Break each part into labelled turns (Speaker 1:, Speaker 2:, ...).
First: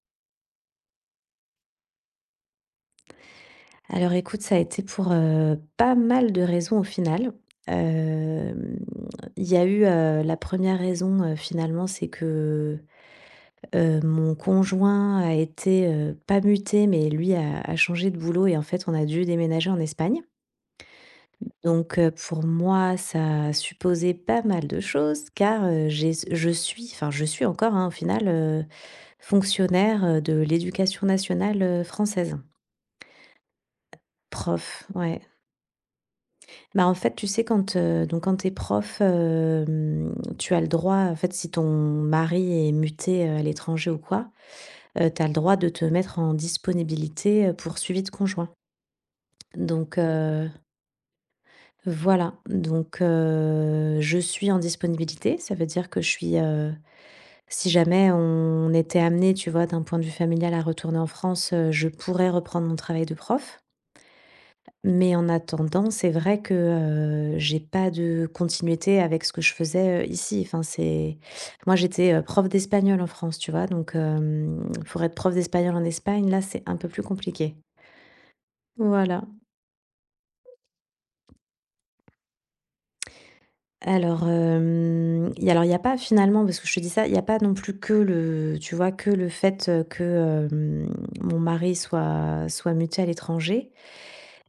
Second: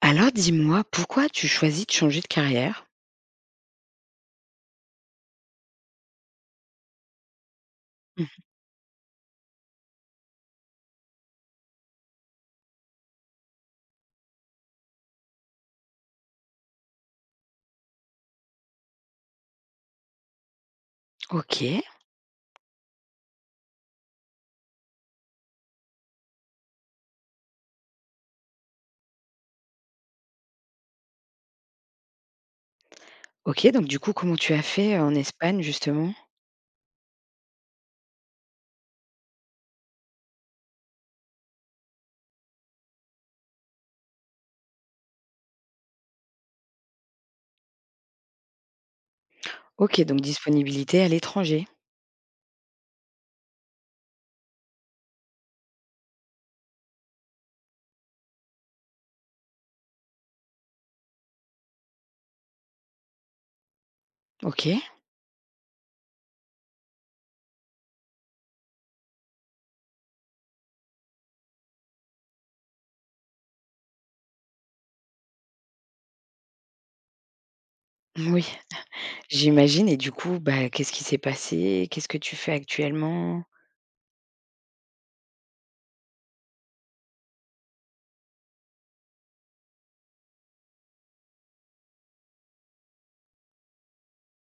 Speaker 1: Alors dis-moi, pourquoi tu choisis de changer de carrière?
Speaker 2: Alors écoute, ça a été pour, pas mal de raisons au final.
Speaker 1: Mmh.
Speaker 2: Hem, il y a eu, la première raison, finalement, c'est que, mon conjoint a été, pas muté, mais lui a changé de boulot et en fait, on a dû déménager en Espagne.
Speaker 1: OK,
Speaker 2: Donc, pour moi, ça supposait pas mal de choses car, j'ai je suis enfin, je suis encore, hein, au final, fonctionnaire, de l'éducation nationale, française.
Speaker 1: OK, donc du coup, comment tu as
Speaker 2: Prof,
Speaker 1: fait, en
Speaker 2: ouais.
Speaker 1: Espagne justement?
Speaker 2: Bah, en fait, tu sais, quand, donc quand t'es es prof, tu as le droit en fait, si ton mari est muté, à l'étranger ou quoi, tu as le droit de te mettre en disponibilité, pour suivi de conjoint. Donc
Speaker 1: OK, donc
Speaker 2: heu,
Speaker 1: disponibilité à l'étranger.
Speaker 2: voilà, je suis en disponibilité. Ça veut dire que je suis, si jamais on était amené tu vois, d'un point de vue familial à retourner en France, je pourrais reprendre mon travail de prof.
Speaker 1: OK.
Speaker 2: Mais en attendant, c'est vrai que, j'ai pas de continuité avec ce que je faisais, ici. Enfin, c'est moi, j'étais, prof d'espagnol en France, tu vois? Donc, pour être prof d'espagnol en Espagne, là, c'est un peu plus compliqué.
Speaker 1: Oui.
Speaker 2: Voilà.
Speaker 1: J'imagine et du coup, bah, qu'est-ce qui s'est passé? Qu'est-ce que tu fais actuellement?
Speaker 2: Alors, hem, y alors, il y a pas finalement parce que je te dis ça, il y a pas non plus que le tu vois? Que le fait, que, hem, mon mari soit muté à l'étranger.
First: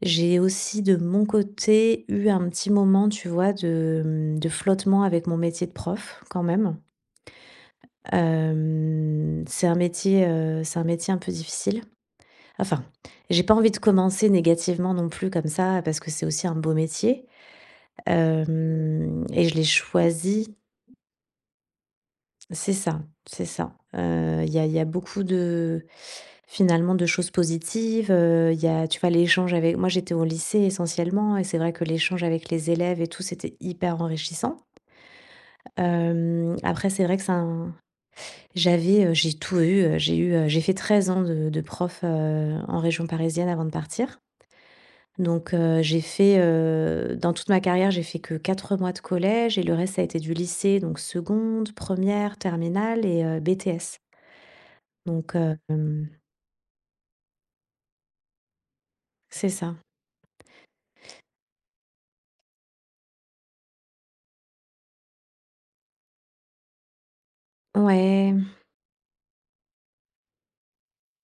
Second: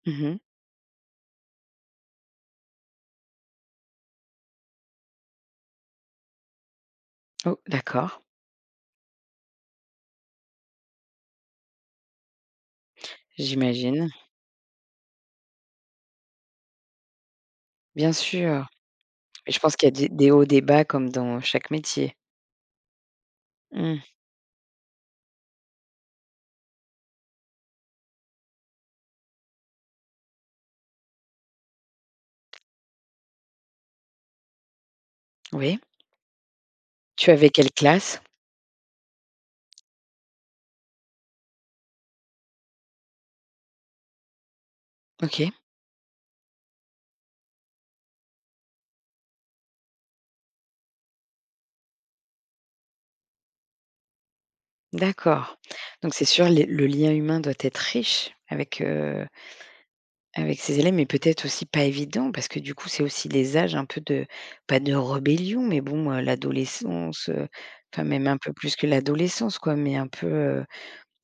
Speaker 2: J'ai
Speaker 1: Mmh.
Speaker 2: aussi de mon côté eu un petit moment, tu vois, de, de flottement avec mon métier de prof quand même.
Speaker 1: Oh d'accord,
Speaker 2: C'est un métier, un peu difficile. Enfin, j'ai pas envie de
Speaker 1: j'imagine.
Speaker 2: commencer négativement non plus comme ça parce que c'est aussi un beau métier,
Speaker 1: Bien sûr,
Speaker 2: hem et
Speaker 1: mais
Speaker 2: je
Speaker 1: je
Speaker 2: l'ai
Speaker 1: pense qu'il y a des hauts,
Speaker 2: choisi.
Speaker 1: des bas comme dans chaque métier.
Speaker 2: C'est ça, c'est ça.
Speaker 1: Mmh.
Speaker 2: Il y a il y a beaucoup de finalement, de choses positives, il y a tu vois, l'échange avec moi, j'étais au lycée essentiellement et c'est vrai que l'échange avec les élèves et tout, c'était hyper enrichissant.
Speaker 1: Oui.
Speaker 2: Après c'est vrai que
Speaker 1: Tu
Speaker 2: c'est
Speaker 1: avais quelle classe?
Speaker 2: j'avais, j'ai tout eu, j'ai eu, j'ai fait 13 ans de prof, en région parisienne avant de partir.
Speaker 1: OK,
Speaker 2: Donc, j'ai fait, dans toute ma carrière, j'ai fait que 4 mois de collège et le reste, ça a été du lycée, donc seconde, première terminale et BTS. Donc,
Speaker 1: d'accord.
Speaker 2: hem,
Speaker 1: Donc c'est sûr, les le lien humain doit être riche avec, heu.
Speaker 2: c'est ça.
Speaker 1: Avec ses élèves, mais peut-être aussi pas évident parce que du coup, c'est aussi les âges un peu de, pas de rébellion, mais bon, l'adolescence, enfin même
Speaker 2: Ouais.
Speaker 1: un peu plus que l'adolescence quoi, mais un peu,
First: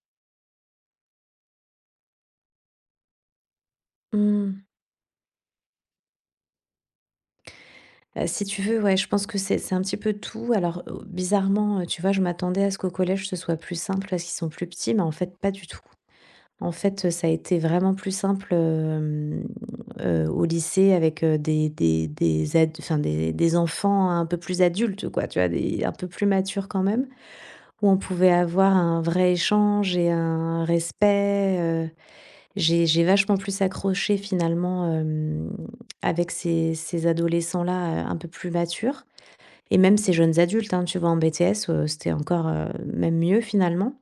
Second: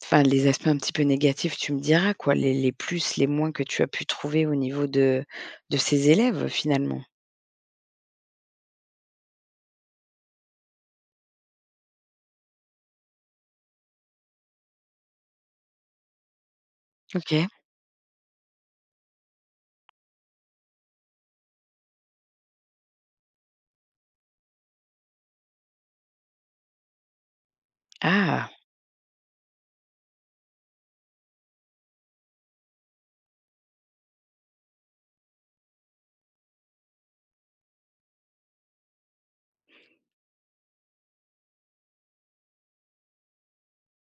Speaker 1: enfin les aspects un petit peu négatifs, tu me diras quoi, les plus, les moins que tu as pu trouver
Speaker 2: Mmh.
Speaker 1: au niveau de ces élèves, finalement?
Speaker 2: Si tu veux, ouais, je pense que c'est un petit peu tout. Alors, bizarrement, tu vois, je m'attendais à ce qu'au collège, ce soit plus simple parce qu'ils sont plus petits, mais en fait, pas du tout. En fait, ça a
Speaker 1: OK.
Speaker 2: été vraiment plus simple, au lycée avec, des ad enfin, des enfants un peu plus adultes, quoi, tu vois? Des un peu plus matures quand même, où on pouvait
Speaker 1: Ah!
Speaker 2: avoir un vrai échange et un respect. J'ai vachement plus accroché finalement, avec ces adolescents-là, un peu plus matures. Et même ces jeunes adultes, hein, tu vois? En BTS, c'était encore, même mieux finalement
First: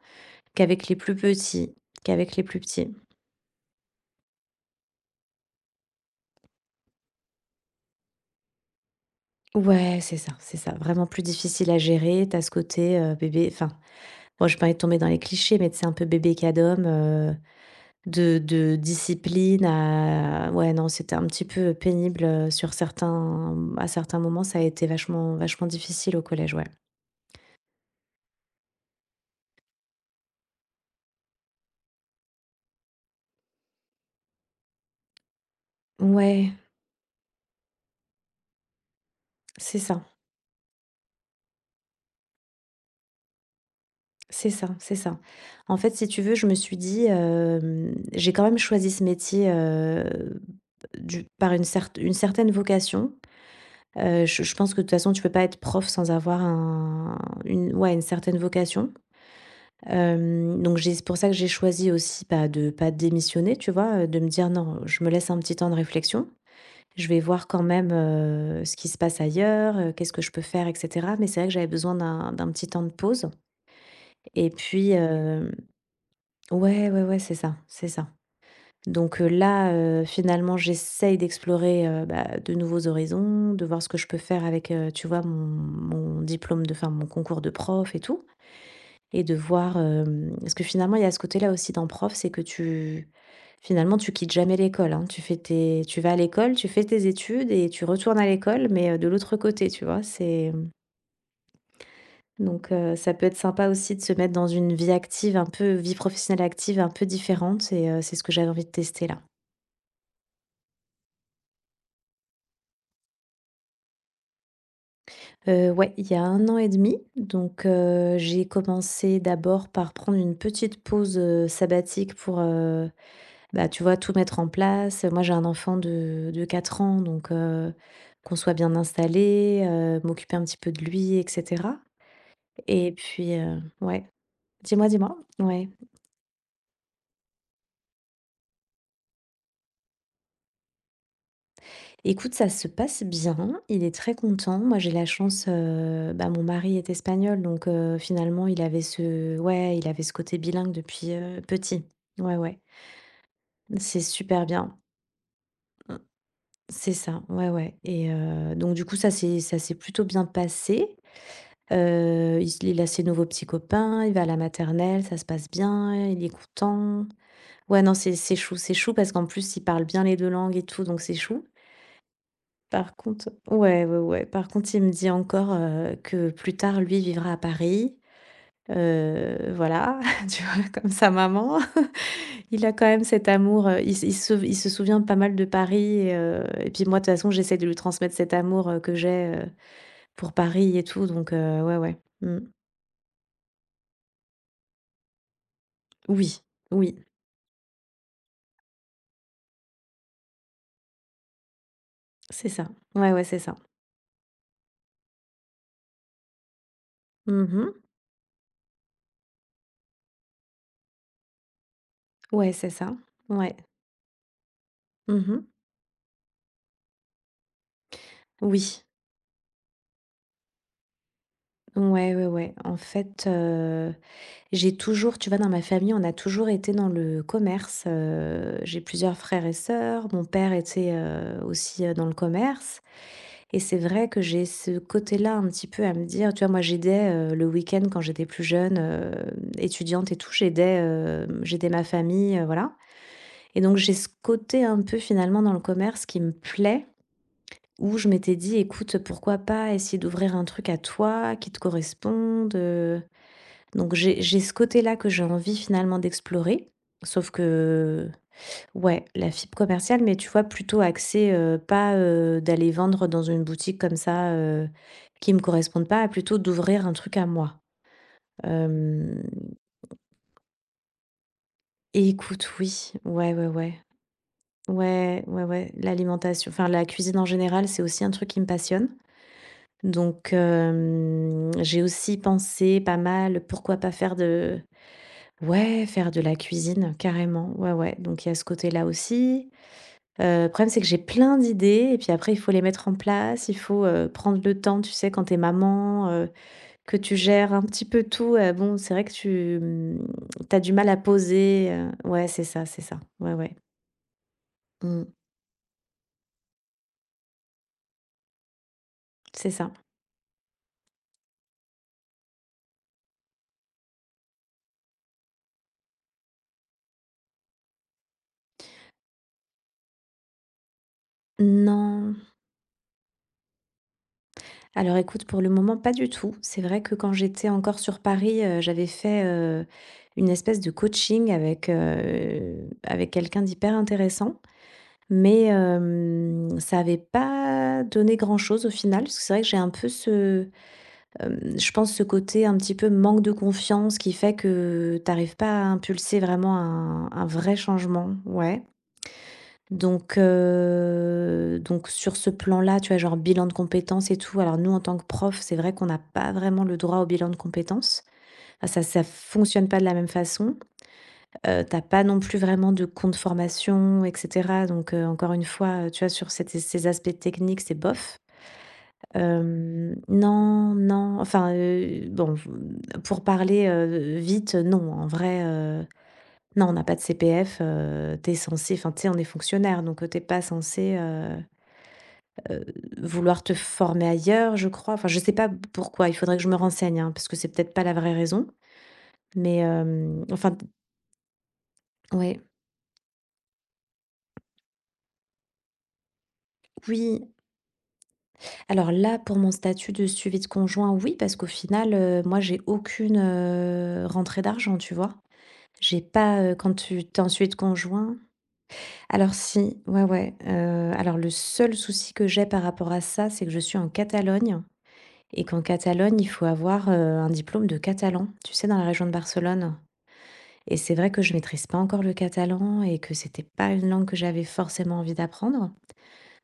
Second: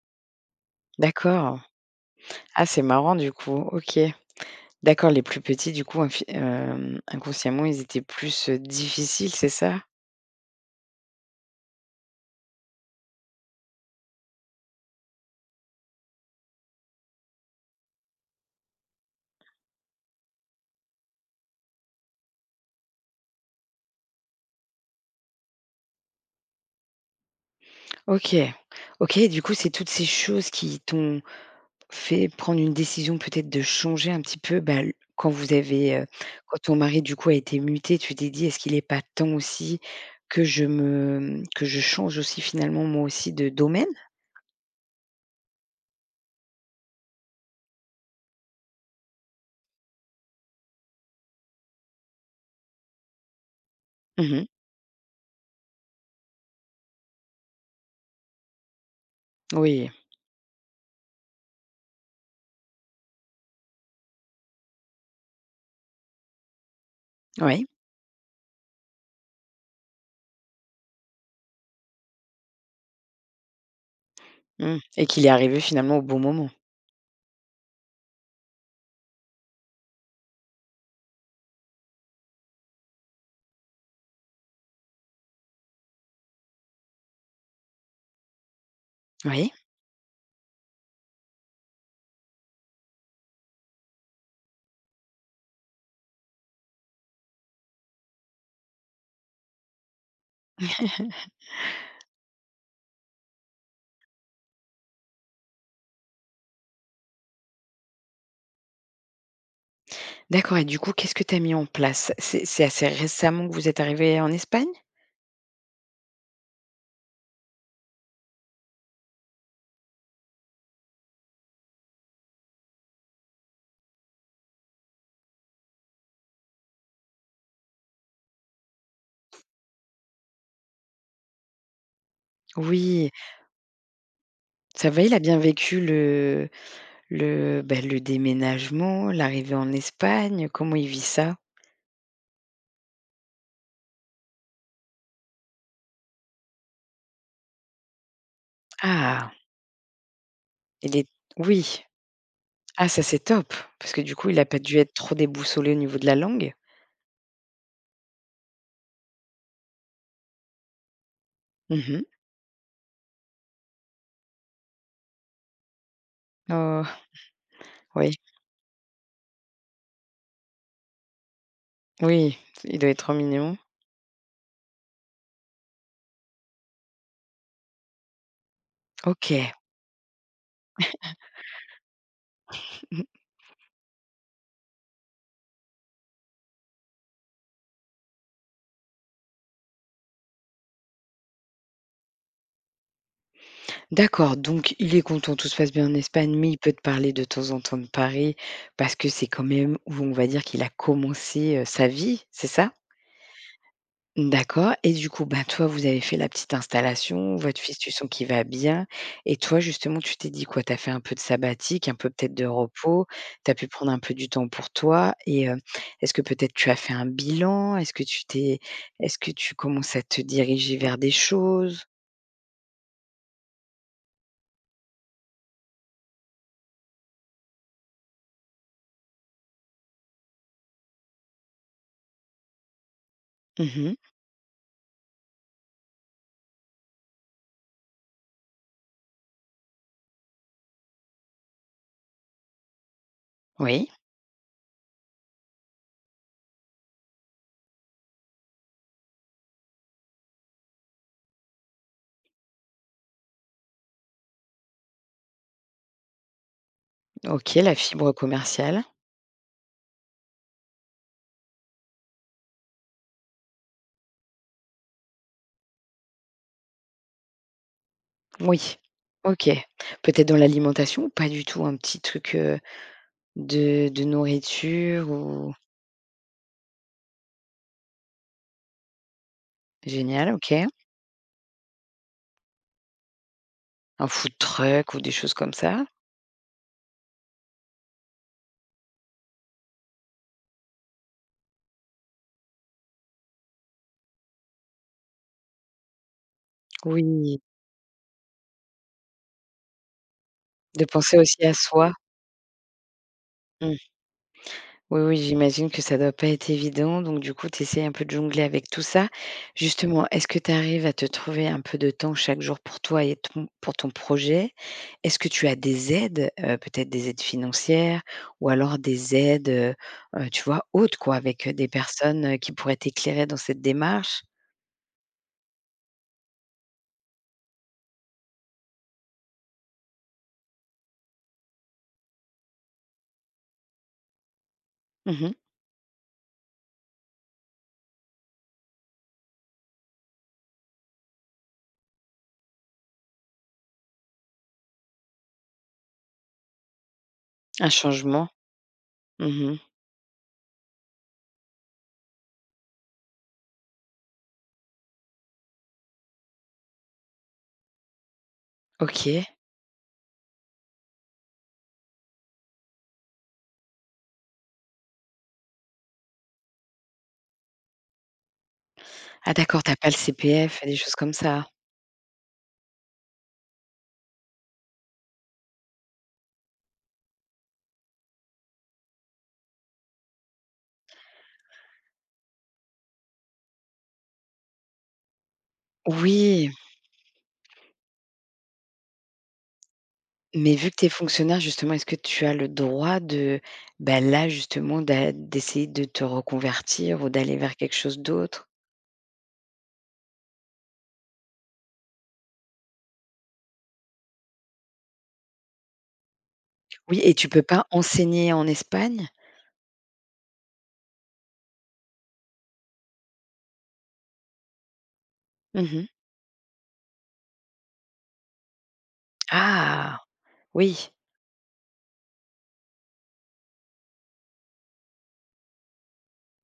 Speaker 2: qu'avec les plus
Speaker 1: D'accord.
Speaker 2: petits qu'avec les plus
Speaker 1: Ah, c'est
Speaker 2: petits.
Speaker 1: marrant du coup, OK. D'accord, les plus petits du coup, inconsciemment, ils étaient plus, difficiles, c'est ça?
Speaker 2: Ouais, c'est ça, c'est ça. Vraiment plus difficile à gérer. T'as ce côté, bébé enfin, moi, j'ai pas envie de tomber dans les clichés, mais c'est un peu bébé cadom, de discipline à ouais, non, c'était un petit peu pénible, sur certains à certains moments, ça a été vachement vachement difficile au collège, ouais.
Speaker 1: OK. OK, du coup, c'est toutes ces choses qui t'ont fait prendre une décision peut-être de changer un petit peu, bah, l quand vous avez,
Speaker 2: Ouais,
Speaker 1: quand ton mari, du coup, a été muté, tu t'es dit: «Est-ce qu'il n'est pas temps aussi
Speaker 2: c'est ça.
Speaker 1: que que je change aussi finalement moi aussi de domaine?»
Speaker 2: C'est ça, c'est ça. En fait, si tu veux, je me suis dit, j'ai quand même choisi ce métier, du par une cert une certaine vocation. Heu, je
Speaker 1: Mmh.
Speaker 2: je pense que de toute façon, tu peux pas être prof sans avoir un une ouais, une certaine vocation.
Speaker 1: Oui,
Speaker 2: Hem, donc j'ai c'est pour ça que j'ai choisi aussi, bah, de pas démissionner, tu vois? De me dire: «Non, je me laisse un petit temps de réflexion. Je vais voir quand
Speaker 1: oui.
Speaker 2: même, ce qui se passe ailleurs, qu'est-ce que je peux faire?» et cetera. Mais c'est vrai que j'avais besoin d'un petit temps de pause et
Speaker 1: Mmh,
Speaker 2: puis,
Speaker 1: et qu'il est
Speaker 2: mmh.
Speaker 1: arrivé finalement au bon moment.
Speaker 2: Ouais, ouais, ouais, c'est ça, c'est ça. Donc, finalement, j'essaye d'explorer, bah, de nouveaux horizons, de voir ce que je peux faire avec, tu vois, mon diplôme de enfin, mon concours de prof et tout et de
Speaker 1: Oui.
Speaker 2: voir, hem parce que finalement, il y a ce côté-là aussi dans prof, c'est que tu finalement, tu quittes jamais l'école, hein. Tu fais tes Tu vas à l'école, tu fais tes études et tu retournes à l'école, mais, de l'autre côté, tu vois? C'est donc ça peut être sympa aussi de se mettre dans une vie active un peu vie professionnelle active un peu différente et c'est ce que j'avais envie de tester là.
Speaker 1: D'accord et du coup, qu'est-ce que tu as mis en place? C'est assez récemment que vous êtes arrivé en Espagne?
Speaker 2: Ouais, il y a un an et demi, donc j'ai commencé d'abord par prendre une petite pause, sabbatique pour, bah, tu vois, tout mettre en place. Moi, j'ai un enfant de 4 ans, donc qu'on soit bien installé, m'occuper un petit peu de lui et cetera et
Speaker 1: Oui,
Speaker 2: puis, ouais. Dis-moi,
Speaker 1: ça va, il
Speaker 2: dis-moi?
Speaker 1: a bien
Speaker 2: Ouais.
Speaker 1: vécu le. Le déménagement, l'arrivée en Espagne, comment il vit ça?
Speaker 2: Écoute, ça se passe bien, il est très content. Moi, j'ai la chance, bah, mon mari est espagnol, donc finalement, il avait
Speaker 1: Ah,
Speaker 2: ce ouais, il avait ce côté bilingue
Speaker 1: il est
Speaker 2: depuis, petit.
Speaker 1: oui,
Speaker 2: Ouais, ouais.
Speaker 1: ah ça c'est top, parce
Speaker 2: C'est
Speaker 1: que du coup il a
Speaker 2: super
Speaker 1: pas dû
Speaker 2: bien.
Speaker 1: être trop déboussolé au
Speaker 2: Mmh,
Speaker 1: niveau de la langue?
Speaker 2: c'est ça, ouais, ouais et donc du coup, ça s'est plutôt bien passé.
Speaker 1: Mmh.
Speaker 2: Il a ses nouveaux petits copains, il va à la maternelle, ça se passe bien, il est
Speaker 1: Oh,
Speaker 2: content. Ouais, non, c'est
Speaker 1: oui,
Speaker 2: c'est chou, c'est chou parce qu'en plus, il parle bien les 2 langues et tout, donc c'est chou.
Speaker 1: oui, il doit
Speaker 2: Par
Speaker 1: être trop
Speaker 2: contre
Speaker 1: mignon.
Speaker 2: ouais, ouais, ouais. Par contre, il me dit encore, que plus tard, lui, vivra à Paris.
Speaker 1: OK.
Speaker 2: Voilà, tu vois? Comme sa maman. Il a quand même
Speaker 1: Mmh.
Speaker 2: cet amour, il se souvient pas mal de Paris et puis moi, de toute façon, j'essaie de lui transmettre cet amour, que j'ai, pour Paris et tout donc ouais, ouais. Mmh.
Speaker 1: D'accord, donc il est content, tout se passe bien en Espagne,
Speaker 2: Oui,
Speaker 1: mais il peut te
Speaker 2: oui,
Speaker 1: parler de temps en temps de Paris, parce que c'est quand même où on va dire qu'il a commencé, sa vie, c'est
Speaker 2: c'est ça.
Speaker 1: ça?
Speaker 2: Ouais, ouais, c'est ça.
Speaker 1: D'accord et du coup, ben toi, vous avez fait la petite installation, votre
Speaker 2: Mmh.
Speaker 1: fils, tu sens qu'il va bien et toi, justement, tu t'es dit quoi? Tu as fait un peu de sabbatique, un peu peut-être de
Speaker 2: Ouais, c'est ça.
Speaker 1: repos, tu
Speaker 2: Ouais.
Speaker 1: as pu prendre un peu du temps pour toi
Speaker 2: Mmh.
Speaker 1: et est-ce que peut-être tu as fait un bilan?
Speaker 2: Oui.
Speaker 1: Est-ce que tu commences à te diriger vers des choses?
Speaker 2: Ouais, ouais, ouais. En fait, j'ai toujours tu vois, dans ma famille, on a toujours été dans le commerce, j'ai plusieurs frères et sœurs, mon père était, aussi, dans le commerce et c'est
Speaker 1: Mmh.
Speaker 2: vrai que j'ai ce côté-là un petit peu à me dire tu vois, moi j'aidais, le week-end quand j'étais plus jeune, étudiante et tout, j'aidais ma famille, voilà et donc
Speaker 1: Oui,
Speaker 2: j'ai ce côté un peu finalement dans le commerce qui me plaît, où je m'étais dit: «Écoute, pourquoi pas essayer d'ouvrir un truc à toi, qui te corresponde, donc j'ai ce côté-là que j'ai envie finalement d'explorer. Sauf
Speaker 1: OK, la
Speaker 2: que,
Speaker 1: fibre commerciale.
Speaker 2: ouais, la fibre commerciale, mais tu vois, plutôt axée, pas d'aller vendre dans une boutique comme ça qui me correspondent pas, plutôt d'ouvrir un truc à moi.
Speaker 1: Oui.
Speaker 2: Euh,
Speaker 1: OK. Peut-être dans l'alimentation ou pas du tout? Un petit
Speaker 2: et
Speaker 1: truc,
Speaker 2: écoute, oui, ouais, ouais, ouais.
Speaker 1: de nourriture
Speaker 2: Ouais, ouais,
Speaker 1: ou,
Speaker 2: ouais. L'alimentation, enfin la cuisine en général, c'est aussi un truc qui me passionne.
Speaker 1: génial,
Speaker 2: Donc,
Speaker 1: OK.
Speaker 2: j'ai aussi pensé pas mal, pourquoi pas
Speaker 1: Un
Speaker 2: faire
Speaker 1: food
Speaker 2: de,
Speaker 1: truck ou des choses comme ça?
Speaker 2: ouais, faire de la cuisine, carrément. Ouais, ouais. Donc il y a ce côté-là aussi. Le problème, c'est que j'ai plein d'idées et puis après, il faut les mettre en place. Il faut, prendre le temps, tu sais, quand t'es maman, que tu
Speaker 1: Oui,
Speaker 2: gères un petit peu tout, bon, c'est vrai que tu, as du
Speaker 1: de
Speaker 2: mal à
Speaker 1: penser aussi à
Speaker 2: poser,
Speaker 1: soi.
Speaker 2: ouais, c'est ça, c'est ça. Ouais, ouais.
Speaker 1: Mmh. Oui,
Speaker 2: Mmh.
Speaker 1: oui, j'imagine que ça doit pas être évident, donc du coup, tu essaies un peu de jongler avec tout ça.
Speaker 2: C'est ça.
Speaker 1: Justement, est-ce que tu arrives à te trouver un peu de temps chaque jour pour toi et ton pour ton projet? Est-ce que tu as des aides, peut-être des aides financières ou alors des aides, tu vois, autres quoi, avec, des
Speaker 2: Non.
Speaker 1: personnes, qui pourraient t'éclairer dans cette démarche?
Speaker 2: Alors écoute, pour le moment, pas du tout. C'est vrai que quand j'étais encore sur Paris, j'avais fait, une espèce de coaching avec, avec quelqu'un d'hyper intéressant.
Speaker 1: Mmh.
Speaker 2: Mais ça avait pas donné grand-chose au final, parce que c'est vrai que j'ai un peu ce, je pense ce côté un petit peu manque de confiance qui fait que t'arrives pas à impulser vraiment un vrai
Speaker 1: Un
Speaker 2: changement,
Speaker 1: changement?
Speaker 2: ouais.
Speaker 1: Mmh.
Speaker 2: Donc sur ce plan-là, tu vois, genre bilan de compétences et tout, alors nous en tant que prof, c'est vrai qu'on n'a pas vraiment le droit au bilan de compétences. Ah ça
Speaker 1: OK.
Speaker 2: fonctionne pas de la même façon. Tu pas non plus vraiment de compte formation et cetera donc encore une fois, tu vois, sur cet ces aspects techniques, c'est bof.
Speaker 1: Ah d'accord, t'as pas le CPF et
Speaker 2: Non,
Speaker 1: des choses comme
Speaker 2: non,
Speaker 1: ça?
Speaker 2: enfin, bon, pour parler, vite, non, en vrai, non, on n'a pas de CPF, tu es censé enfin, tu sais, on est fonctionnaire donc tu pas censé, heu, vouloir te former ailleurs, je crois. Enfin, je sais pas pourquoi, il faudrait que je
Speaker 1: Oui,
Speaker 2: me renseigne, hein, parce que c'est peut-être pas la vraie raison mais
Speaker 1: mais
Speaker 2: enfin,
Speaker 1: vu que tu es fonctionnaire justement, est-ce que tu as
Speaker 2: ouais.
Speaker 1: le droit de, bah, là justement d'essayer de te reconvertir ou
Speaker 2: Oui.
Speaker 1: d'aller vers quelque chose d'autre?
Speaker 2: Alors là, pour mon statut de suivi de conjoint, oui, parce qu'au final, moi, j'ai aucune, rentrée d'argent, tu vois? J'ai pas, quand
Speaker 1: Oui
Speaker 2: tu
Speaker 1: et
Speaker 2: tu es
Speaker 1: tu
Speaker 2: en
Speaker 1: peux
Speaker 2: suivi de
Speaker 1: pas
Speaker 2: conjoint
Speaker 1: enseigner en Espagne?
Speaker 2: alors si, ouais, ouais, alors le seul souci que j'ai par rapport à ça, c'est que je suis en Catalogne et qu'en
Speaker 1: Mmh.
Speaker 2: Catalogne, il faut avoir, un diplôme de catalan, tu sais, dans la région de Barcelone
Speaker 1: Ah!
Speaker 2: et
Speaker 1: Oui,
Speaker 2: c'est vrai que je maîtrise pas encore le catalan et que c'était pas une langue que j'avais forcément envie d'apprendre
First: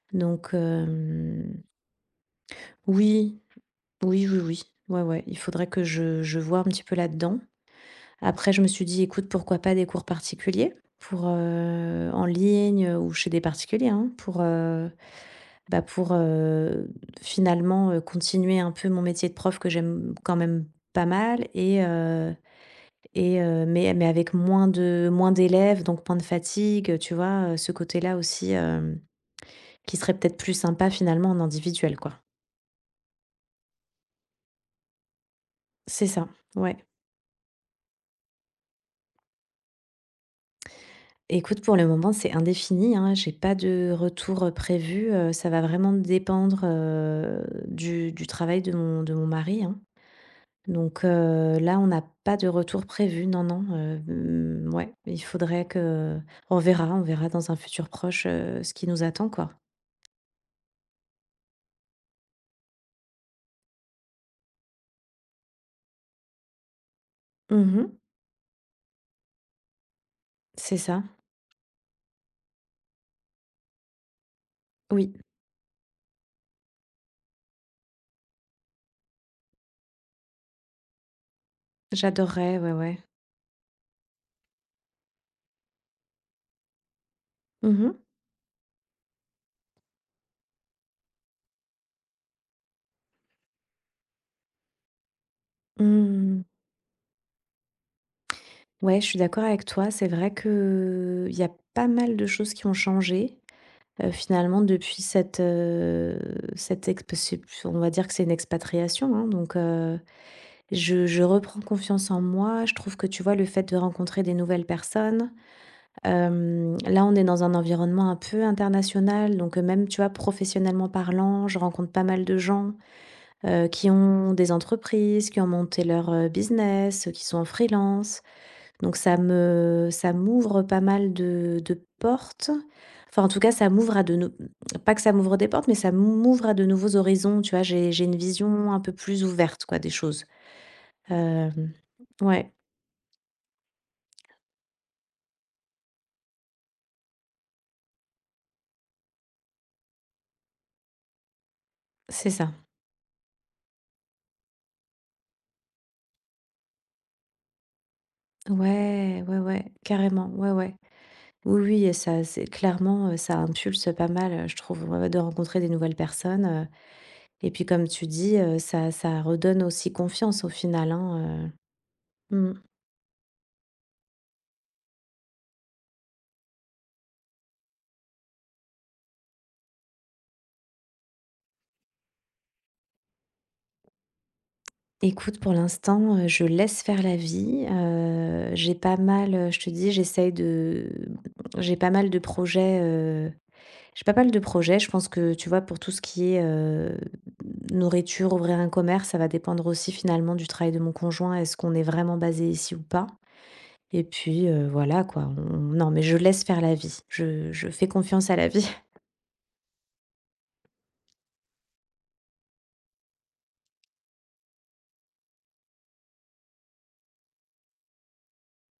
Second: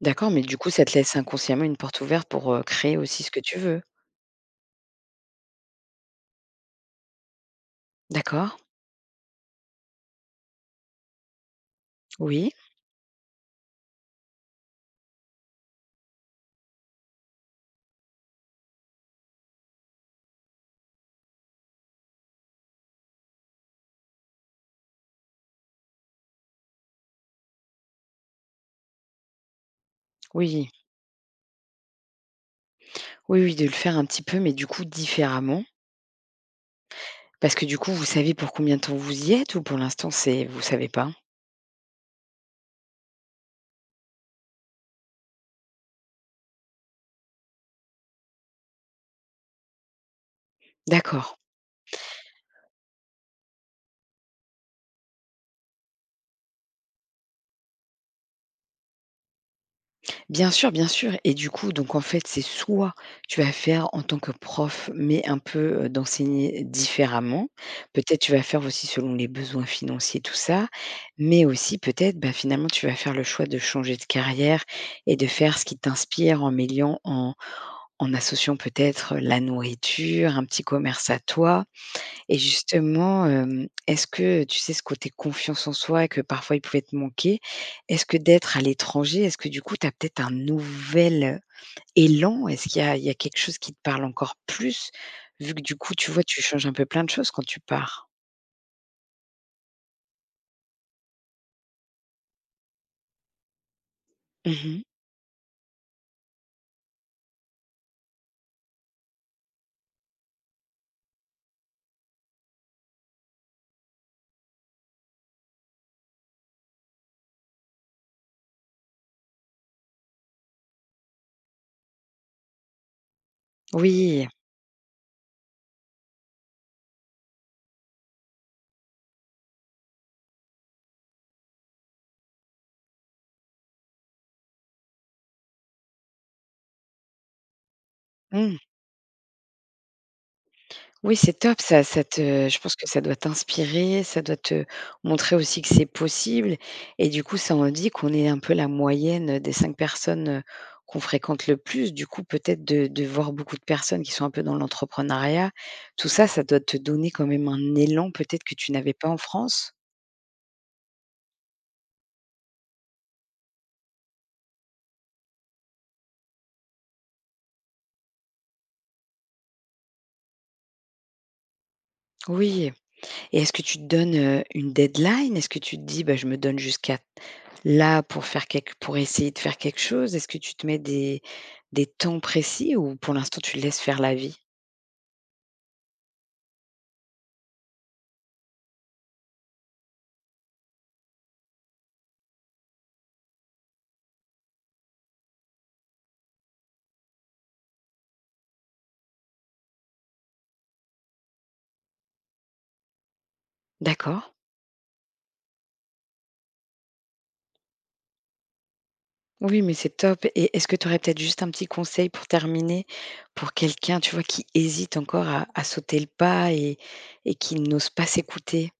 Speaker 1: d'accord, mais
Speaker 2: donc
Speaker 1: du coup ça te laisse inconsciemment une porte ouverte pour, créer aussi ce
Speaker 2: oui.
Speaker 1: que tu veux.
Speaker 2: Oui, oui, oui. Ouais, ouais, il faudrait que je voie un petit peu là-dedans. Après,
Speaker 1: D'accord,
Speaker 2: je me suis dit: «Écoute, pourquoi pas des cours particuliers?» pour, en
Speaker 1: oui,
Speaker 2: ligne, ou chez des particuliers, hein, pour, bah, pour, finalement, continuer un peu mon métier de prof que j'aime quand même pas mal et mais avec moins d'élèves, donc moins de fatigue, tu vois? Ce côté-là aussi, qui serait peut-être plus
Speaker 1: oui,
Speaker 2: sympa finalement en individuel, quoi.
Speaker 1: oui, oui, de le faire un petit peu, mais du coup différemment.
Speaker 2: C'est ça, ouais.
Speaker 1: Parce que du coup, vous savez pour combien de temps vous y êtes ou pour l'instant c'est, vous savez pas?
Speaker 2: Écoute, pour le moment, c'est indéfini, hein. J'ai pas de retour, prévu, ça va vraiment dépendre, du travail de mon mari, hein. Donc,
Speaker 1: D'accord.
Speaker 2: là, on n'a pas de retour prévu, non, non, ouais, il faudrait que on verra dans un futur proche, ce qui nous attend, quoi.
Speaker 1: Bien sûr et du coup, donc en fait, c'est soit tu vas faire en tant que prof, mais un peu, d'enseigner différemment.
Speaker 2: Mmh,
Speaker 1: Peut-être tu vas faire aussi selon les besoins financiers, tout ça,
Speaker 2: c'est ça.
Speaker 1: mais aussi peut-être, bah, finalement, tu vas faire le choix de changer de carrière
Speaker 2: Oui,
Speaker 1: et de faire ce qui t'inspire en mêlant, en associant peut-être, la nourriture, un petit commerce à toi et
Speaker 2: j'adorerais, ouais, ouais.
Speaker 1: justement, est-ce que, tu sais, ce côté confiance en soi que parfois il pouvait te manquer,
Speaker 2: Mmh mh.
Speaker 1: est-ce que d'être à l'étranger, est-ce que du coup tu as peut-être un nouvel élan? Est-ce qu'il y a quelque chose qui te parle encore plus? Vu que du coup, tu vois,
Speaker 2: Mmh.
Speaker 1: tu changes un peu plein de choses quand tu pars.
Speaker 2: Ouais, je suis d'accord avec toi, c'est vrai que il y a pas mal de choses qui ont changé. Finalement
Speaker 1: Mmh.
Speaker 2: depuis cette, cette exp c'est on va dire que c'est une expatriation, hein, donc je reprends confiance en moi. Je trouve que, tu vois, le fait de rencontrer des nouvelles personnes, là, on est dans un environnement un peu international, donc même, tu vois, professionnellement parlant, je rencontre pas mal de gens, qui
Speaker 1: Oui.
Speaker 2: ont des entreprises, qui ont monté leur, business, qui sont en freelance. Donc ça m'ouvre pas mal de portes. Enfin, en tout cas, ça m'ouvre à de nou pas que ça m'ouvre des portes, mais ça m'ouvre à de nouveaux horizons, tu vois? J'ai une
Speaker 1: Mmh.
Speaker 2: vision un peu plus ouverte, quoi, des choses.
Speaker 1: Oui, c'est top
Speaker 2: Hem,
Speaker 1: ça, ça te
Speaker 2: ouais,
Speaker 1: je pense que ça doit t'inspirer, ça doit te montrer aussi que c'est possible et du coup, ça en dit qu'on est un peu la moyenne, des 5 personnes, qu'on fréquente le plus. Du coup,
Speaker 2: c'est ça.
Speaker 1: peut-être de voir beaucoup de personnes qui sont un peu dans l'entrepreneuriat, tout ça, ça doit te donner quand même un élan peut-être que tu n'avais pas en
Speaker 2: Ouais, ouais, ouais,
Speaker 1: France?
Speaker 2: carrément, ouais, ouais. Oui, oui et ça c'est clairement, ça impulse pas mal, je trouve, ouais, ouais, de rencontrer des nouvelles personnes, et puis comme tu dis, ça redonne aussi confiance au final, hein, Mmh.
Speaker 1: Oui et est-ce que tu te donnes, une deadline? Est-ce que tu te dis: «Bah, je me donne jusqu'à là, pour faire quelque pour essayer de faire quelque chose, est-ce que tu te mets des temps précis ou pour l'instant tu laisses faire la vie?»
Speaker 2: Écoute, pour l'instant, je laisse faire la vie, j'ai pas mal, je te dis, j'essaye de j'ai pas mal de projets, j'ai pas mal de projets. Je pense que, tu vois, pour tout ce qui est, nourriture, ouvrir un commerce, ça va dépendre aussi finalement du travail de mon conjoint. Est-ce qu'on est vraiment basé ici ou pas? Et
Speaker 1: D'accord.
Speaker 2: puis, voilà quoi, on non mais je laisse faire la vie. Je fais confiance à la vie.
Speaker 1: Oui, mais c'est top et est-ce que tu aurais peut-être juste un petit conseil pour terminer, pour quelqu'un, tu vois, qui hésite encore à sauter le pas et qui n'ose pas s'écouter?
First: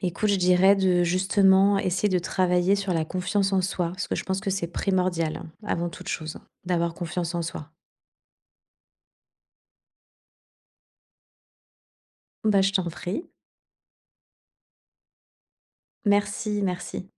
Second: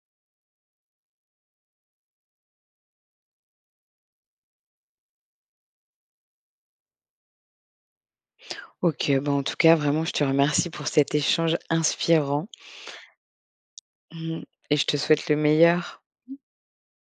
Speaker 2: Écoute, je dirais de justement essayer de travailler sur la confiance en soi, parce que je pense que c'est primordial, hein, avant toute chose, hein, d'avoir confiance en soi.
Speaker 1: OK, bah, en tout cas, vraiment, je te remercie pour cet échange inspirant,
Speaker 2: Bah, je t'en prie.
Speaker 1: mmh et je te souhaite le meilleur.
Speaker 2: Merci, merci.